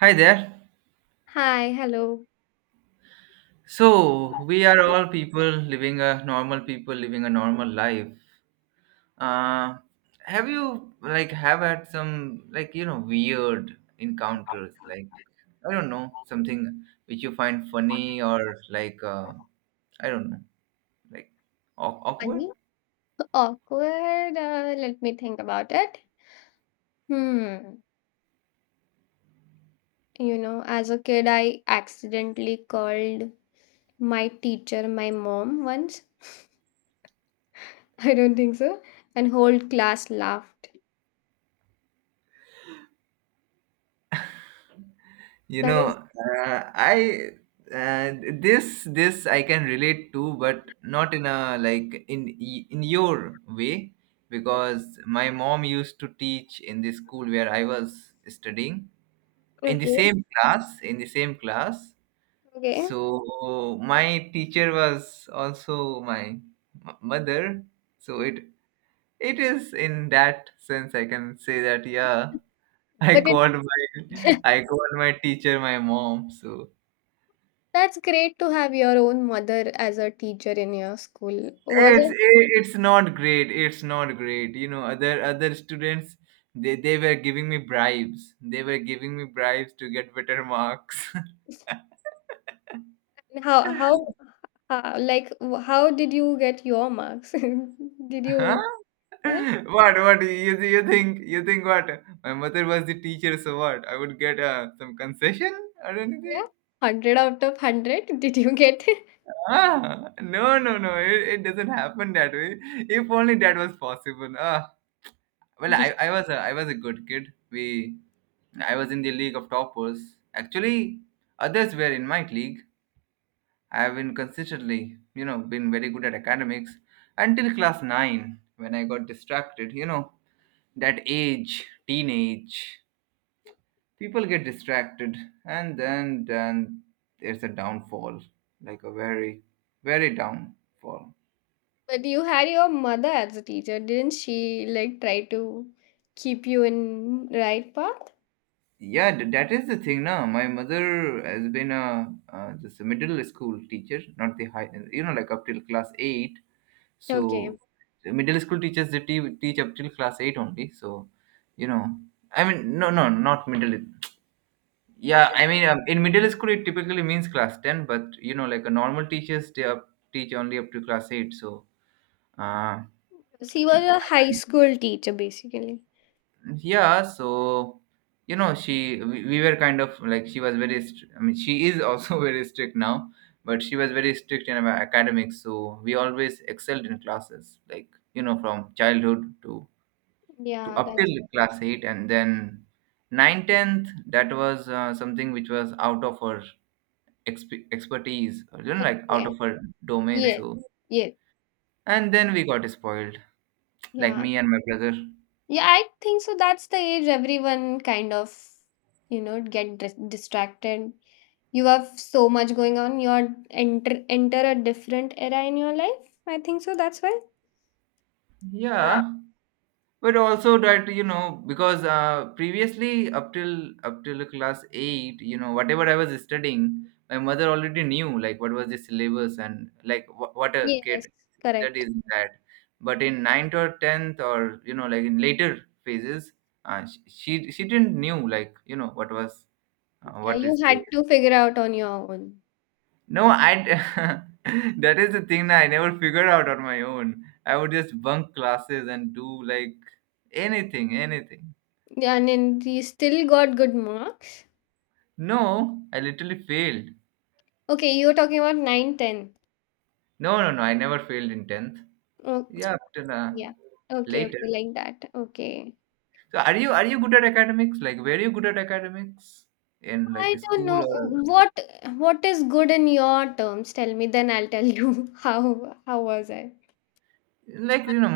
Hi there. Hi, hello. So, we are all people living a normal life. Uh, have you like have had some, like, you know, weird encounters, like, I don't know, something which you find funny or like, I don't know, like, awkward? Are awkward? Let me think about it. Hmm. You know, as a kid, I accidentally called my teacher my mom once. I don't think so. And whole class laughed. You That is know, I uh, this I can relate to, but not in a, like, in in your way, because my mom used to teach in the school where I was studying, okay. In the same class. Okay. So my teacher was also my mother. So it is in that sense I can say that, yeah, But it I called my teacher my mom. So that's great to have your own mother as a teacher in your school. Was it's it, it- it's not great, you know, other students, they were giving me bribes to get better marks. and how, like how did you get your marks? Did Huh? you? Huh? What? You think, what? My mother was the teacher, so what, I would get some concession or Yeah, anything? 100 out of 100. Did you get it? Ah, no, no, no, it doesn't happen that way. If only that was possible. Ah. Well, I was a good kid. We I was in the league of toppers. Actually, others were in my league. I have been consistently, you know, been very good at academics until class 9 when I got distracted. You know, that age, teenage, people get distracted, and then there's a downfall, like a very, very downfall. But you had your mother as a teacher, didn't she? Like, try to keep you in right path. Yeah, that is the thing. Now my mother has been a just a middle school teacher, not the high, you know, like up till class 8. Okay, So the middle school teachers, they teach up till class 8 only, so, you know, I mean, no, no, not middle. Yeah, I mean, in middle school it typically means class 10, but, you know, like a normal teachers, they teach only up to class 8. So uh, she was a high school teacher, basically. yeah, so, you know, she, we were kind of like she was very I mean, she is also very strict now, but she was very strict in our academics, so we always excelled in classes, like, you know, from childhood to Yeah, up that's till class 8, and then 9, 10th, that was something which was out of her expertise, or, you know, like, out okay. of her domain. Yeah, So, yeah, and then we got spoiled, like yeah, me and my brother. yeah. I think so. That's the age everyone kind of, get distracted. You have so much going on. You are enter a different era in your life. I think so. That's why. Yeah, but also that, you know, because previously up till class 8, you know, whatever I was studying, my mother already knew, like, what was the syllabus, and like, what a Yes, kid correct. studies, that. But in ninth or 10th, or, you know, like, in later phases, she didn't knew, like, you know, what was, Yeah, what you is the... had to figure out on your own. no I d- That is the thing, that I never figured out on my own. I would just bunk classes and do, like, anything. Yeah, and then you still got good marks. No, I literally failed. Okay, you were talking about 9, 10. No, no, no, I never failed in 10th. Oh, Yeah, after yeah. Okay, okay, later. like that. Okay. So, are you good at academics? Like, were you good at academics in, I like, don't school, know or, what what is good in your terms. Tell me, then I'll tell you how was I. like, you know,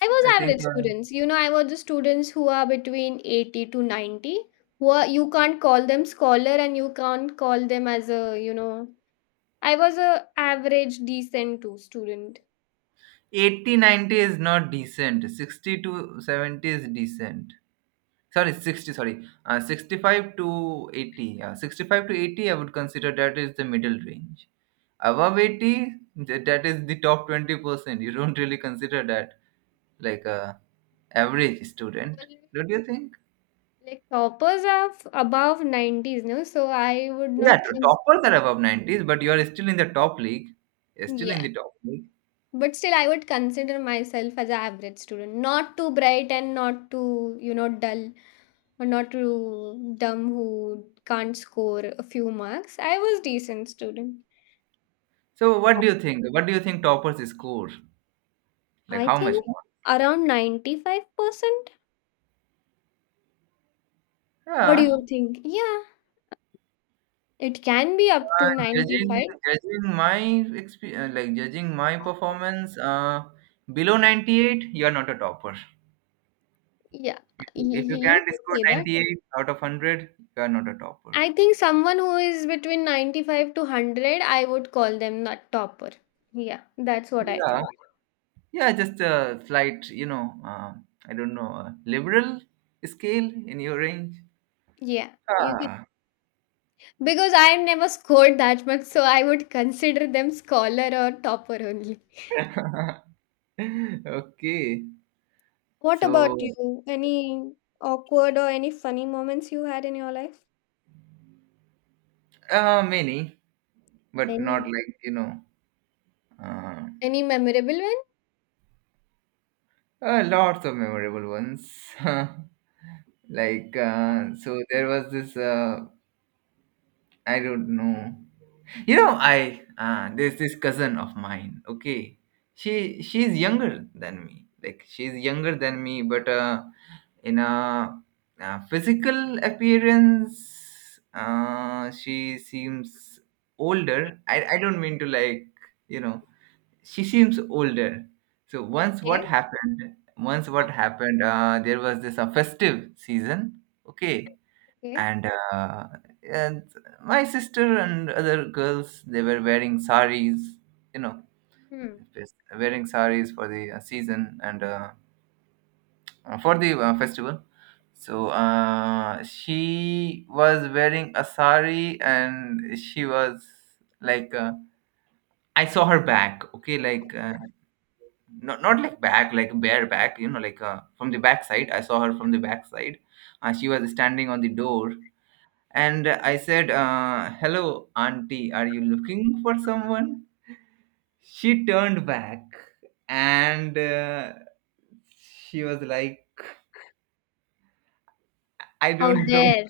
I I was think average students. You know, I was the students who are between 80 to 90. Who are, you can't call them scholar, and you can't call them as a, I was a average decent two student. 80, 90 is not decent. 60 to 70 is decent. Sorry, 60. Sorry, 65 to 80. Yeah, 65 to 80, I would consider that is the middle range. Above 80, that is the top 20%, you don't really consider that like a average student, Always, don't you think? like, toppers are above 90s, no? So I would Yeah, not toppers are above 90s, but you are still in the top league. You're still in yeah. the top league But still I would consider myself as an average student. Not too bright and not too, dull, or not too dumb who can't score a few marks. I was decent student. so what do you think, toppers score, like, I how much think more? around 95%. What do Yeah, you think? Yeah, it can be up to uh, judging 95. judging my experience, like, judging my performance, below 98 you are not a topper. Yeah, If you, you can't can score say that. 98 out of 100, you are not a topper. I think someone who is between 95 to 100, I would call them not topper. Yeah, that's what I think. Yeah. Yeah, just a slight, you know, I don't know, liberal scale in your range. Yeah. You can, Ah. because I never scored that much, so I would consider them scholar or topper only. Okay. What about So, you? Any awkward or any funny moments you had in your life? Many, but not, Many. like, you know, uh, Any memorable one? Lots of memorable ones. Like, so there was this, I don't know. You know, there's this cousin of mine, okay? She's younger than me. Like, she's younger than me, but, in a, physical appearance, she seems older. I don't mean to, like, you know, she seems older. So once what Okay. happened there was this a festive season, okay. Okay. And uh, and my sister and other girls, they were wearing saris, you know, Hmm. wearing saris for the season, and, for the festival. So she was wearing a sari, and she was like, I saw her back. Okay, like, not like back, like bare back. You know, like, from the back side. I saw her from the back side. She was standing on the door, and I said, "Hello, auntie. Are you looking for someone?" She turned back, and, she was like, "I How don't know." dare?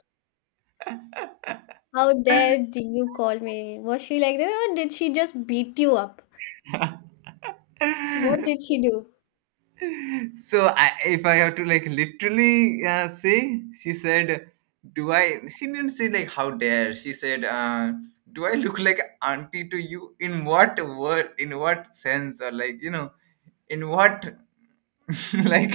How dare do you call me? Was she like that, or did she just beat you up? What did she do? So if I have to, like, literally, say, she said, "Do I?" She didn't say, like, how dare. She said, "Do I look like auntie to you? In what word? In what sense? Or, like, you know, in what like,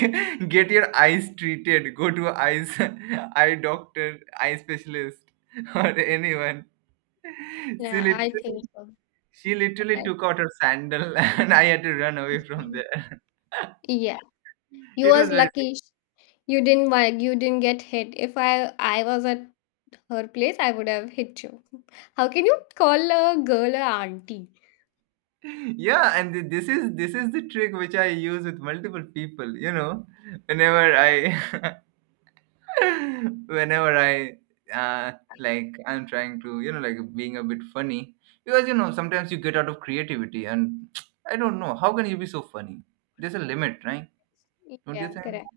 get your eyes treated? Go to eyes eye doctor, eye specialist, or anyone." She Yeah, I literally think so. she literally I- took out her sandal, and I had to run away from there. yeah, you It was was very... lucky. You didn't get hit. If I was at her place, I would have hit you. How can you call a girl a auntie? Yeah, and this is the trick which I use with multiple people, you know, whenever I whenever I, uh, like, I'm trying to, you know, like, being a bit funny, because, you know, sometimes you get out of creativity, and I don't know how can you be so funny. There's a limit, right? Don't you Yeah, think? correct.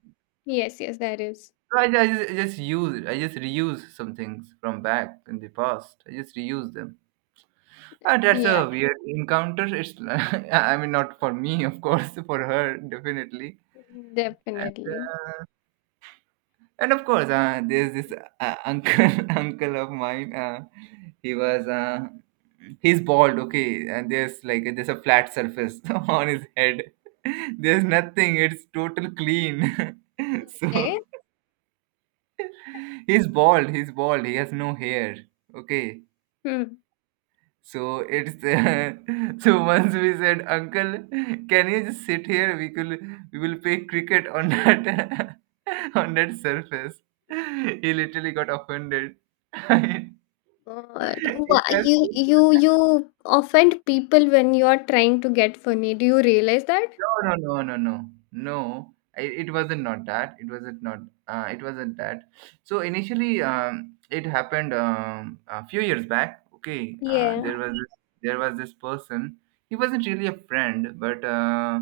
Yes, yes, that is. So I just use it, I just reuse some things from back in the past, I just reuse them. Ah, that's Yeah, a weird encounter. It's, I mean, not for me, of course, for her, definitely. And, definitely. uh, and of course, there's this uncle, uncle of mine. He was, uh, he's bald, okay, and there's, like, there's a flat surface on his head. There's nothing. It's total clean. Okay. So he's bald. He's bald. He has no hair. Okay, Hmm. so it's so once we said, "Uncle, can you just sit here? We could we will play cricket on that on that surface." He literally got offended. But It you was... you you offend people when you are trying to get funny. Do you realize that? No, no, no, no, no, no. It wasn't not that. It wasn't not. It wasn't that. So initially, it happened a few years back. Okay, Yeah, there was this, person. He wasn't really a friend, but.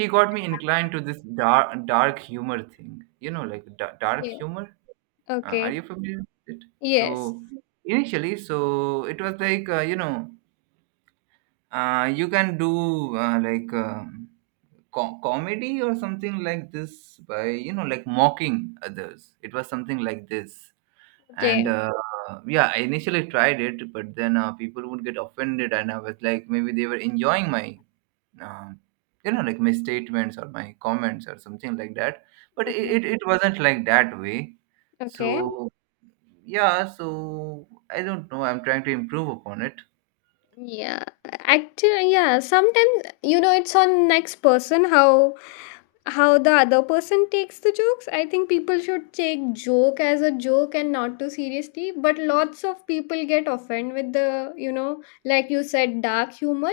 He got me inclined to this dark humor thing. You know, like, dark yeah. humor. Are Okay. you familiar with it? So Yes. initially, so it was like, you know, you can do, like, comedy or something like this, by, you know, like, mocking others. It was something like this, and, Okay, yeah, I initially tried it, but then, people would get offended, and I was like, maybe they were enjoying my, um, you know, like, my statements or my comments or something like that, but it, okay. it, it wasn't like that way. Okay. So, yeah, so, I don't know, I'm trying to improve upon it. Yeah, actually, yeah, sometimes, it's on next person, how the other person takes the jokes. I think people should take joke as a joke and not too seriously, but lots of people get offended with the, like you said, dark humor.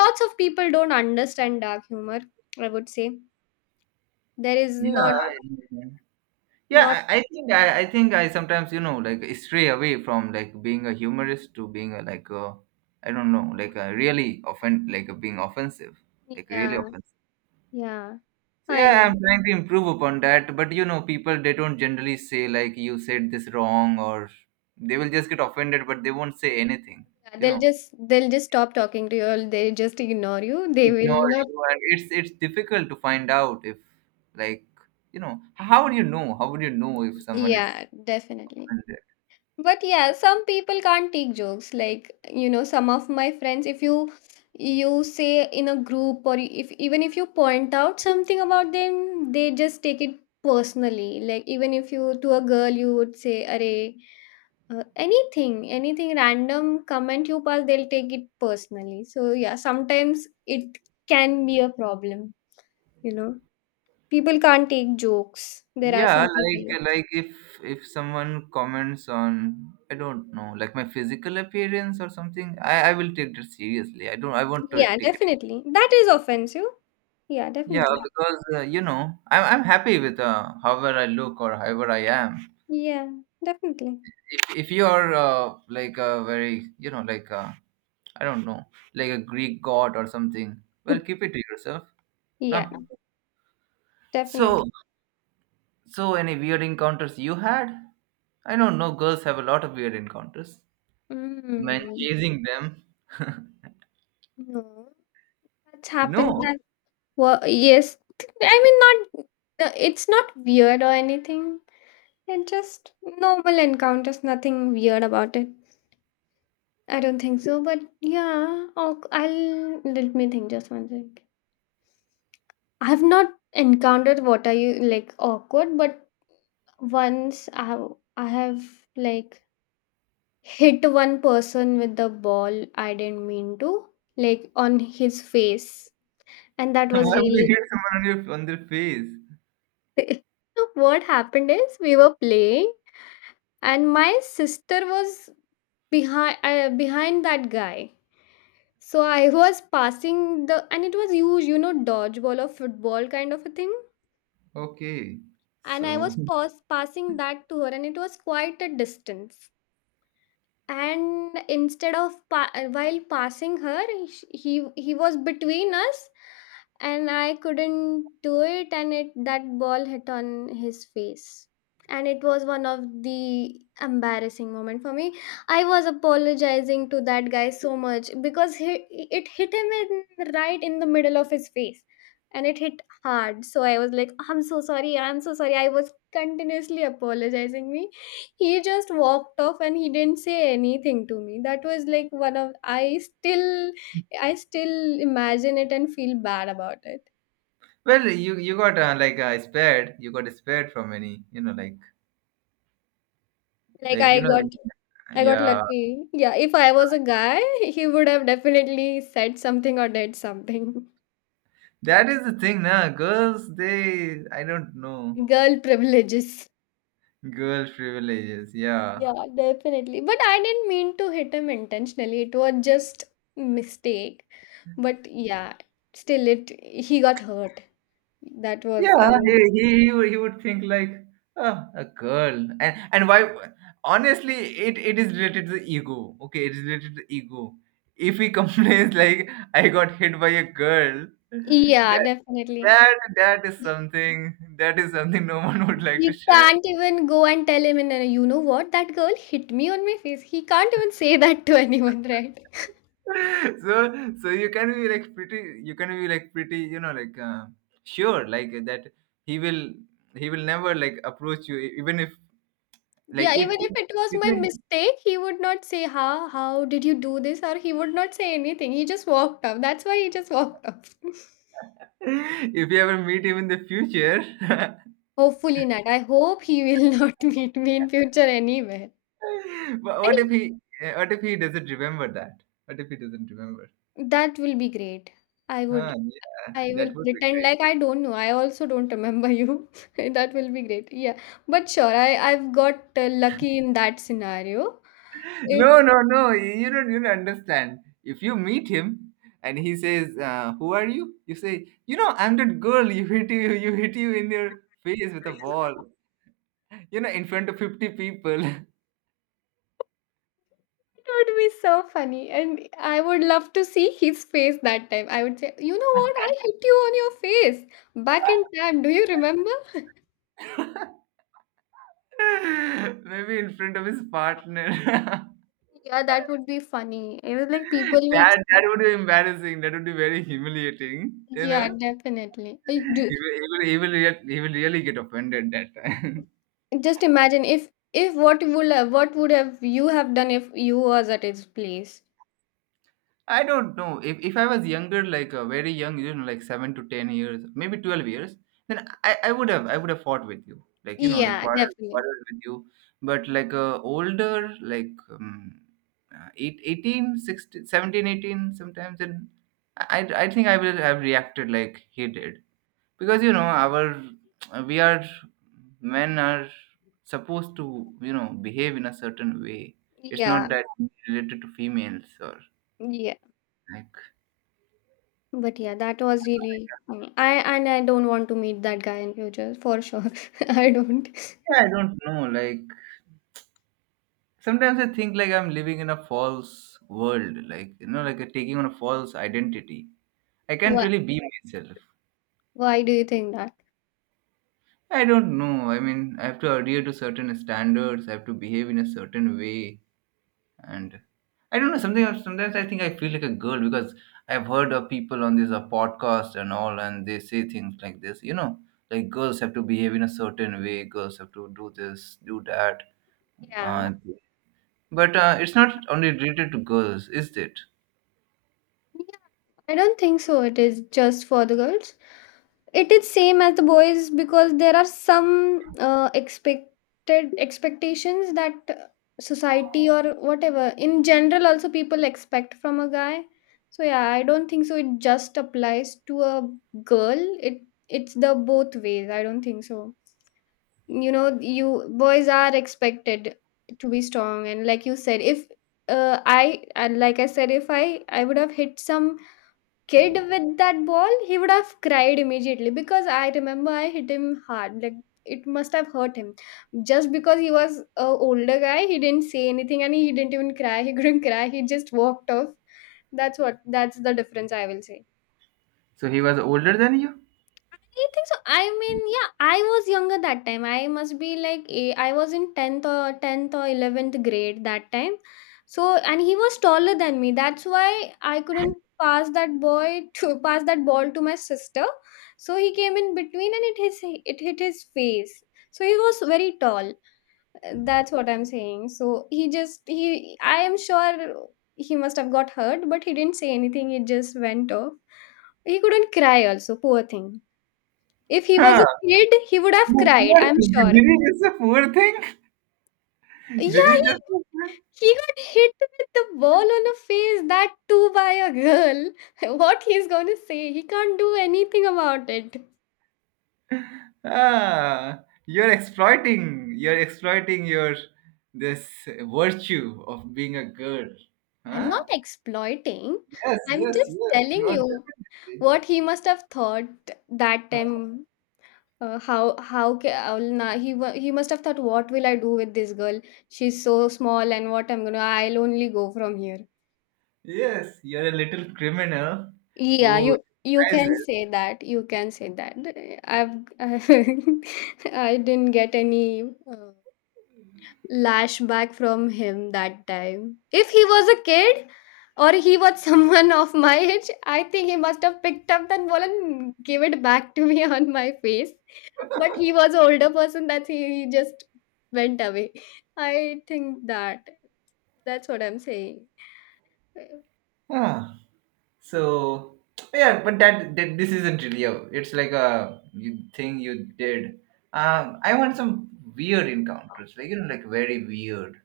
Lots of people don't understand dark humor, I would say. There is Yeah, not. yeah, I think I sometimes, you know, like, stray away from, like, being a humorist to being a, like, a, I don't know, like, a being offensive, like, really Yeah, offensive. yeah. So yeah, Fine. I'm trying to improve upon that. But, you know, people, they don't generally say, like, you said this wrong, or they will just get offended, but they won't say anything. Yeah, You they'll know, just they'll just stop talking to you, or they just ignore you. They will ignore not. you, and it's difficult to find out if, like, you know, how would you know? How would you know if someone is Yeah, definitely. offended? But yeah, some people can't take jokes. Like, you know, some of my friends, if you say in a group or if even if you point out something about them, they just take it personally. Like, even if you, to a girl, you would say, "Arey, anything random comment you pass, they'll take it personally." So yeah, sometimes it can be a problem, you know. People can't take jokes. There are Yeah, some like people. like if someone comments on, I don't know, like, my physical appearance or something, I will take that seriously. I won't to Yeah, take... definitely. That is offensive. Yeah, Yeah, definitely. because, you know, I'm happy with, however I look or however I am. Yeah, definitely. If you are, like, a very, you know, like, I don't know, like, a Greek god or something, well, keep it to yourself. No. Yeah, So, definitely. Any weird encounters you had? I don't know. No, girls have a lot of weird encounters. Men Mm. chasing them. No, that's happened. No. That, well, yes. I mean, not. It's not weird or anything. It just normal encounters. Nothing weird about it. I don't think so. But yeah, I'll let me think just one second. I've not encountered what are you like awkward, but once I have, like, hit one person with the ball. I didn't mean to, like, on his face, and that was Why would you really hit someone on your on their face? So what happened is we were playing, and my sister was behind that guy. So I was passing the, and it was huge, dodgeball or football kind of a thing. Okay. And I So. was passing that to her, and it was quite a distance. And instead of while passing her, he was between us, and I couldn't do it. And it that ball hit on his face. And it was one of the embarrassing moment for me. I was apologizing to that guy so much because it hit him in right in the middle of his face. And it hit hard, so I was like, I'm so sorry, I'm so sorry. I was continuously apologizing me. He just walked off, and he didn't say anything to me. That was like one of I still imagine it and feel bad about it. Well, you got, like, spared. You got spared from any, you know, Like, like i you know, got i got yeah. lucky. Yeah, if I was a guy, he would have definitely said something or did something. That is the thing, now. Girls, they I don't know. Girl privileges. Girl privileges, yeah, Yeah, definitely. But I didn't mean to hit him intentionally. It was just mistake. But yeah, still it he got hurt. That was I yeah. He was, he he would, he would think like, oh, a girl, and why? Honestly, it is related to the ego. Okay, it is related to the ego. If he complains like I got hit by a girl, yeah, that definitely. that that is something, no one would like to He share. can't even go and tell him, and you know what, that girl hit me on my face. He can't even say that to anyone, right? so so you can be like pretty, you know, like sure, like that he will he will never like approach you, e- even if, like Yeah, even if it was if, my you- mistake, he would not say, How did you do this? Or he would not say anything. He just walked off. That's why he just walked off. if you ever meet him in the future. Hopefully not. I hope he will not meet me in future anywhere. But And what if he, what if he doesn't remember that what if he doesn't remember? that will be great. I Huh, would yeah, I that will would be pretend great. like I don't know. I also don't remember you. That will be great. Yeah. But sure, I've got lucky in that scenario. It, No, no, no. You, you don't understand. If you meet him and he says, "Who are you?" You say, "You know, I'm that girl. You hit you. You hit you in your face with a ball. You know, in front of 50 people. it would be so funny. And I would love to see his face that time. I would say, you know what? I hit you on your face back in time. Do you remember? Maybe in front of his partner. Yeah, that would be funny. It was like people That that will. would be embarrassing. That would be very humiliating. You Yeah, know, definitely. He will, re- he will really get offended that time." Just imagine if what would have you have done if you was at his place. I don't know. If I was younger, like very young, you know, like 7 to 10 years, maybe 12 years, then I would have fought with you, like you know, like Yeah, quarrel definitely. quarrel with you. But like older, like 18, 16, 17, 18, sometimes, and I think I will have reacted like he did, because you know our, we are, men are supposed to, you know, behave in a certain way. It's Yeah, not that related to females, or yeah. like But yeah, that was really funny. I and I don't want to meet that guy in future for sure. I don't. I don't know. Like sometimes I think like I'm living in a false world. Like you know, like taking on a false identity. I can't Why? really be myself. Why do you think that? I don't know. I mean, I have to adhere to certain standards. I have to behave in a certain way, and I don't know. Something, sometimes I think I feel like a girl because I've heard of people on this podcast and all, and they say things like this. You know, like girls have to behave in a certain way. Girls have to do this, do that. Yeah. Uh, But it's not only related to girls, is it? Yeah, I don't think so. It is just for the girls. It is same as the boys, because there are some expected expectations that society or whatever in general also people expect from a guy. So yeah, I don't think so it just applies to a girl. It it's the both ways. I don't think so. You know, you, boys are expected to be strong, and like you said, if I and like I said, if I would have hit some kid with that ball, he would have cried immediately because I remember I hit him hard. Like, it must have hurt him. Just because he was a older guy, he didn't say anything, and he didn't even cry. He couldn't cry. He just walked off. That's what that's the difference I will say. So he was older than you? I think so. I mean, yeah, I was younger that time. I must be like I was in 10th or 10th or 11th grade that time. So, and he was taller than me. That's why I couldn't pass that boy to pass that ball to my sister. So he came in between, and it his it hit his face. So he was very tall. That's what I'm saying. So he I am sure he must have got hurt, but he didn't say anything. He just went off. He couldn't cry also. Poor thing. If he was Huh. a kid, he would have Oh, cried, poor I'm thing. Did sure. did he just say poor thing? Yeah, Did he just say poor- he got hit with the ball on the face, that too by a girl. What he's gonna say? He can't do anything about it. Ah, you're exploiting. You're exploiting your, this virtue of being a girl. I'm Huh? not exploiting. Yes, I'm yes, just yes. telling You are you definitely. what he must have thought that Huh? time. He must have thought, what will I do with this girl? She's so small, and what I'm gonna, I'll only go from here. Yes, you're a little criminal, Yeah, who you can disguises. say that. You can say that. I've I didn't get any lashback from him that time. If he was a kid, or he was someone of my age, I think he must have picked up that ball and gave it back to me on my face. But he was an older person that he just went away. I think that that's what I'm saying. Huh. So yeah, but that, that this isn't real. It's like a you thing you did. I want some weird encounters, like you know, like very weird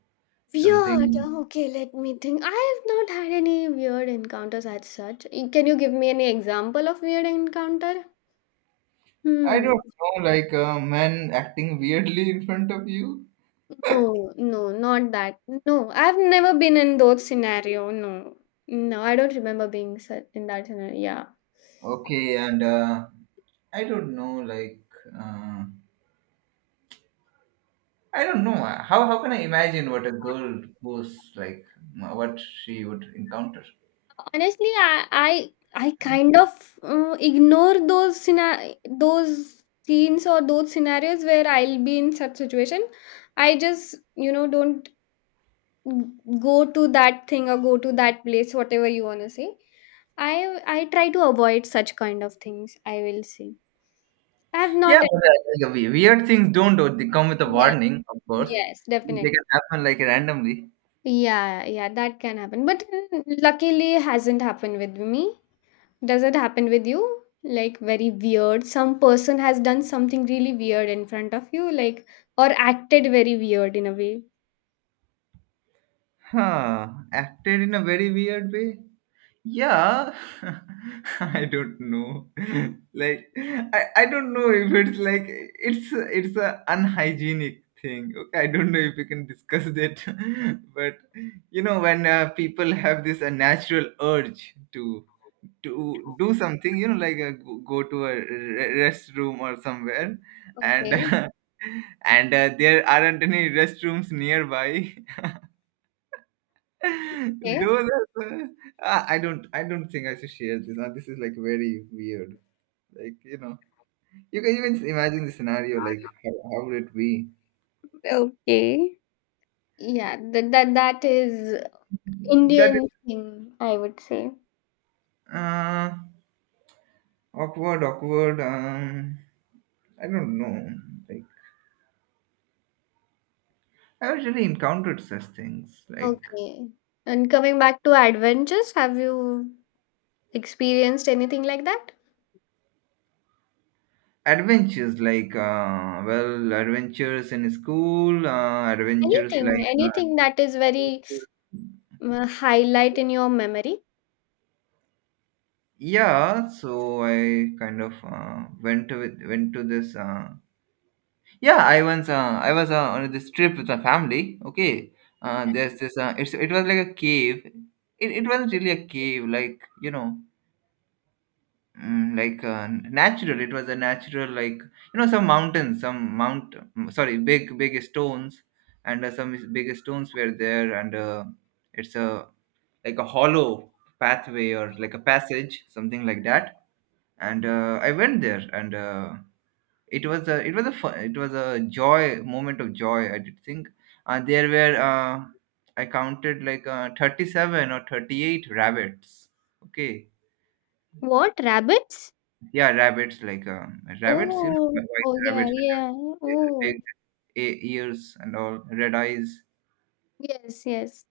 Weird. something. Okay, let me think. I have not had any weird encounters as such. Can you give me any example of weird encounter? I Hmm. don't know, like a man acting weirdly in front of you. No, no, not that. No, I've never been in those scenario. No, no, I don't remember being in that scenario. Yeah, Okay, and I don't know, like uh, I don't know how can I imagine what a girl goes like, what she would encounter. honestly, I kind of ignore those those scenes or those scenarios where I'll be in such situation. I just, you know, don't go to that thing or go to that place whatever you want to say. I i try to avoid such kind of things, I will say. I have Yeah, not. but like, we- weird things don't do- they come with a Yeah, warning, of course. yes, definitely. They can happen like randomly. Yeah, yeah, that can happen, but luckily it hasn't happened with me. Does it happen with you? Like, very weird, some person has done something really weird in front of you, like, or acted very weird in a way. Huh. Acted in a very weird way. Yeah. I don't know, like I don't know if it's like, it's a unhygienic thing. Okay, I don't know if we can discuss that. But you know when people have this natural urge to do something, you know, like go to a re- restroom or somewhere, and Okay, and there aren't any restrooms nearby. okay, Those are the, ah, I don't think I should share this. Now this is like very weird. Like you know, you can even imagine the scenario. Like how would it be? okay, yeah, that is That is Indian thing, I would say. uh, awkward, awkward. I don't know. Like I usually encountered such things like Okay. And coming back to adventures, have you experienced anything like that? adventures, like well, adventures in school, adventures Anything, like anything that is very uh, highlight in your memory? yeah, so I kind of went to this. Yeah, I once I was on this trip with my family. Okay, there's this. It's it was like a cave. It wasn't really a cave, like you know, like natural. It was a natural, like you know, some mountains, some mount. Sorry, big big stones, and some big stones were there, and it's a like a hollow pathway or like a passage, something like that. And I went there, and it was a, it was a fun, it was a joy, moment of joy. I did think there were I counted like 37 or 38 rabbits. Okay, What, rabbits? yeah, rabbits, like rabbits, you know, Oh, white oh yeah, rabbits, yeah. Oh, big e- ears and all, red eyes. yes, yes.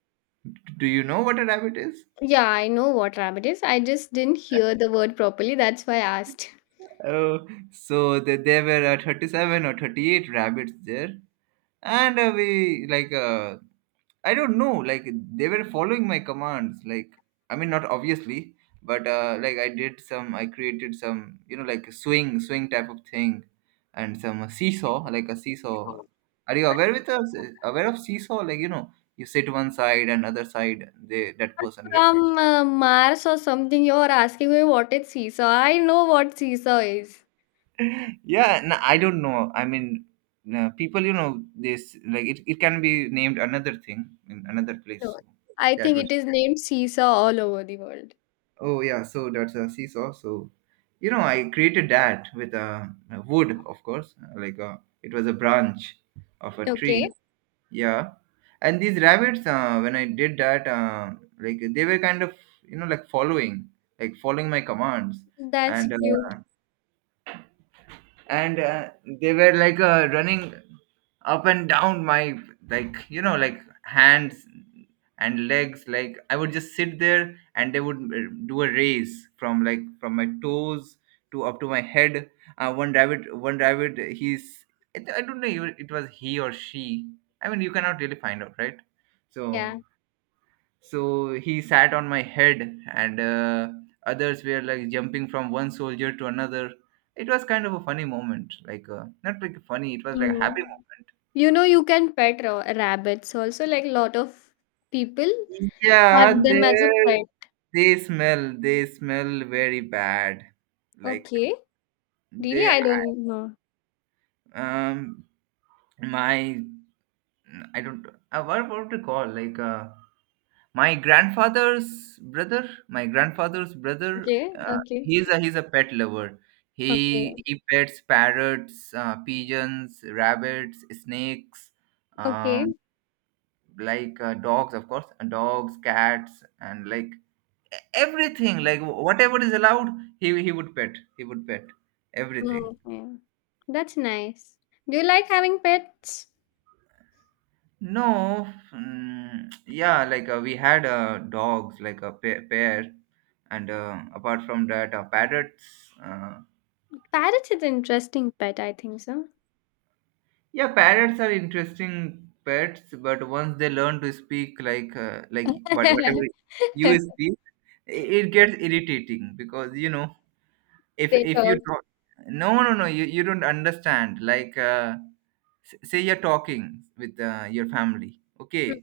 Do you know what a rabbit is? Yeah, I know what rabbit is. I just didn't hear the word properly. That's why I asked. Oh, so there were 37 or 38 rabbits there, and we like I don't know. Like they were following my commands. Like I mean, not obviously, but like I did some. I created some. You know, like a swing, swing type of thing, and some seesaw, like a seesaw. Are you aware with us? Aware of seesaw? Like you know, you sit one side and other side. They, that But person gets. from Mars or something, you're asking me what is seesaw. I know what seesaw is. Yeah, no, I don't know. I mean, people. You know, this like it. It can be named another thing in another place. No, So I that. think it is named Seesaw all over the world. Oh yeah, so that's a seesaw. So, you know, I created that with a wood, of course, like a, it was a branch of a Okay. tree. Yeah, and these rabbits, when I did that, like they were kind of, you know, like following my commands, That's and cute. uh, and they were like running up and down my, like you know, like hands and legs. Like I would just sit there and they would do a race from like from my toes to up to my head. One rabbit, he's, I don't know if it was he or she. I mean, you cannot really find out, right? So Yeah. so he sat on my head, and others were like jumping from one soldier to another. It was kind of a funny moment, like not like funny, it was like a happy Mm. You know, you can pet rabbits also. Like, a lot of people moment. have Yeah, them as a pet. they smell, they smell very bad. Like Okay. Really, they, I don't know. um my, I don't what to call, like uh, my grandfather's brother, my grandfather's brother, Okay. Okay. he's a, he's a pet lover. He Okay. he pets parrots, pigeons, rabbits, snakes, um, Okay. like dogs, of course, and dogs, cats, and like e- everything, like whatever is allowed, he would pet. He would pet everything. Mm, yeah. That's nice. Do you like having pets? No, mm, yeah, like we had dogs, like a pair, pair, and apart from that, parrots. Uh, Parrot is an interesting pet, I think so. Yeah, parrots are interesting pets, but once they learn to speak like what whatever you speak, I- it gets irritating, because you know They if you talk. talk, no no no, you don't understand. Like s- say you're talking with your family, okay,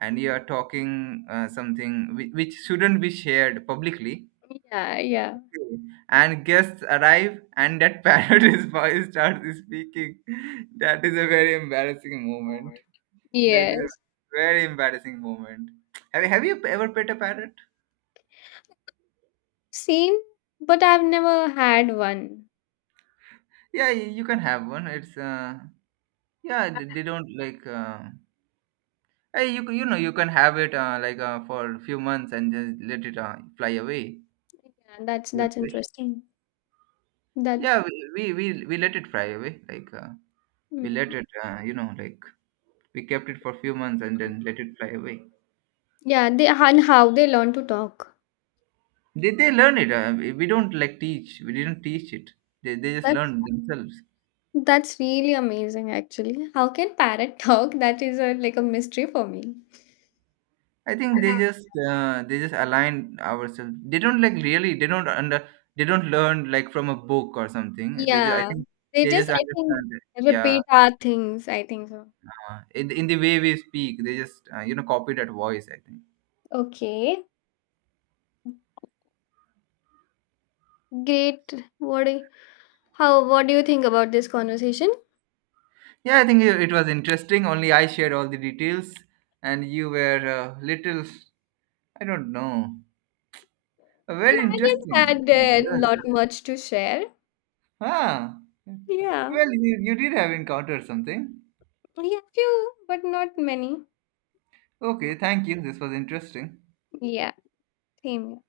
and you are talking something which shouldn't be shared publicly. Yeah, yeah. Okay. And guests arrive, and that parrot is voice starts speaking. That is a very embarrassing moment. That is a Yes. very embarrassing moment. Have you ever pet a parrot? Same, but I've never had one. Yeah, y- you can have one. It's yeah, they don't like. Hey, you c- you know you can have it like for a few months and just let it fly away. Yeah, that's Good that's fish. interesting. That Yeah, we we let it fly away. Like we let mm, it you know, like we kept it for a few months and then let it fly away. yeah, they and how they learn to talk. They learn it. We don't like teach. We didn't teach it. They just That's learn themselves. that's really amazing actually. How can parrot talk? That is a like a mystery for me. I think they just align ourselves. They don't like really. They don't under. They don't learn like from a book or something. They just. I Yeah. think They they just just I think understand it. Yeah, repeat our things, I think so. In the way we speak, they just you know, copy that voice. I think. Okay. Great. What do you- what do you think about this conversation? Yeah, I think it was interesting. Only I shared all the details, and you were little. I don't know. Well, Very I interesting. didn't had a lot Yeah. much to share. Ah, Yeah. well, you did have encountered something. Yeah, few, but not many. Okay, thank you. This was interesting. Yeah. Same here.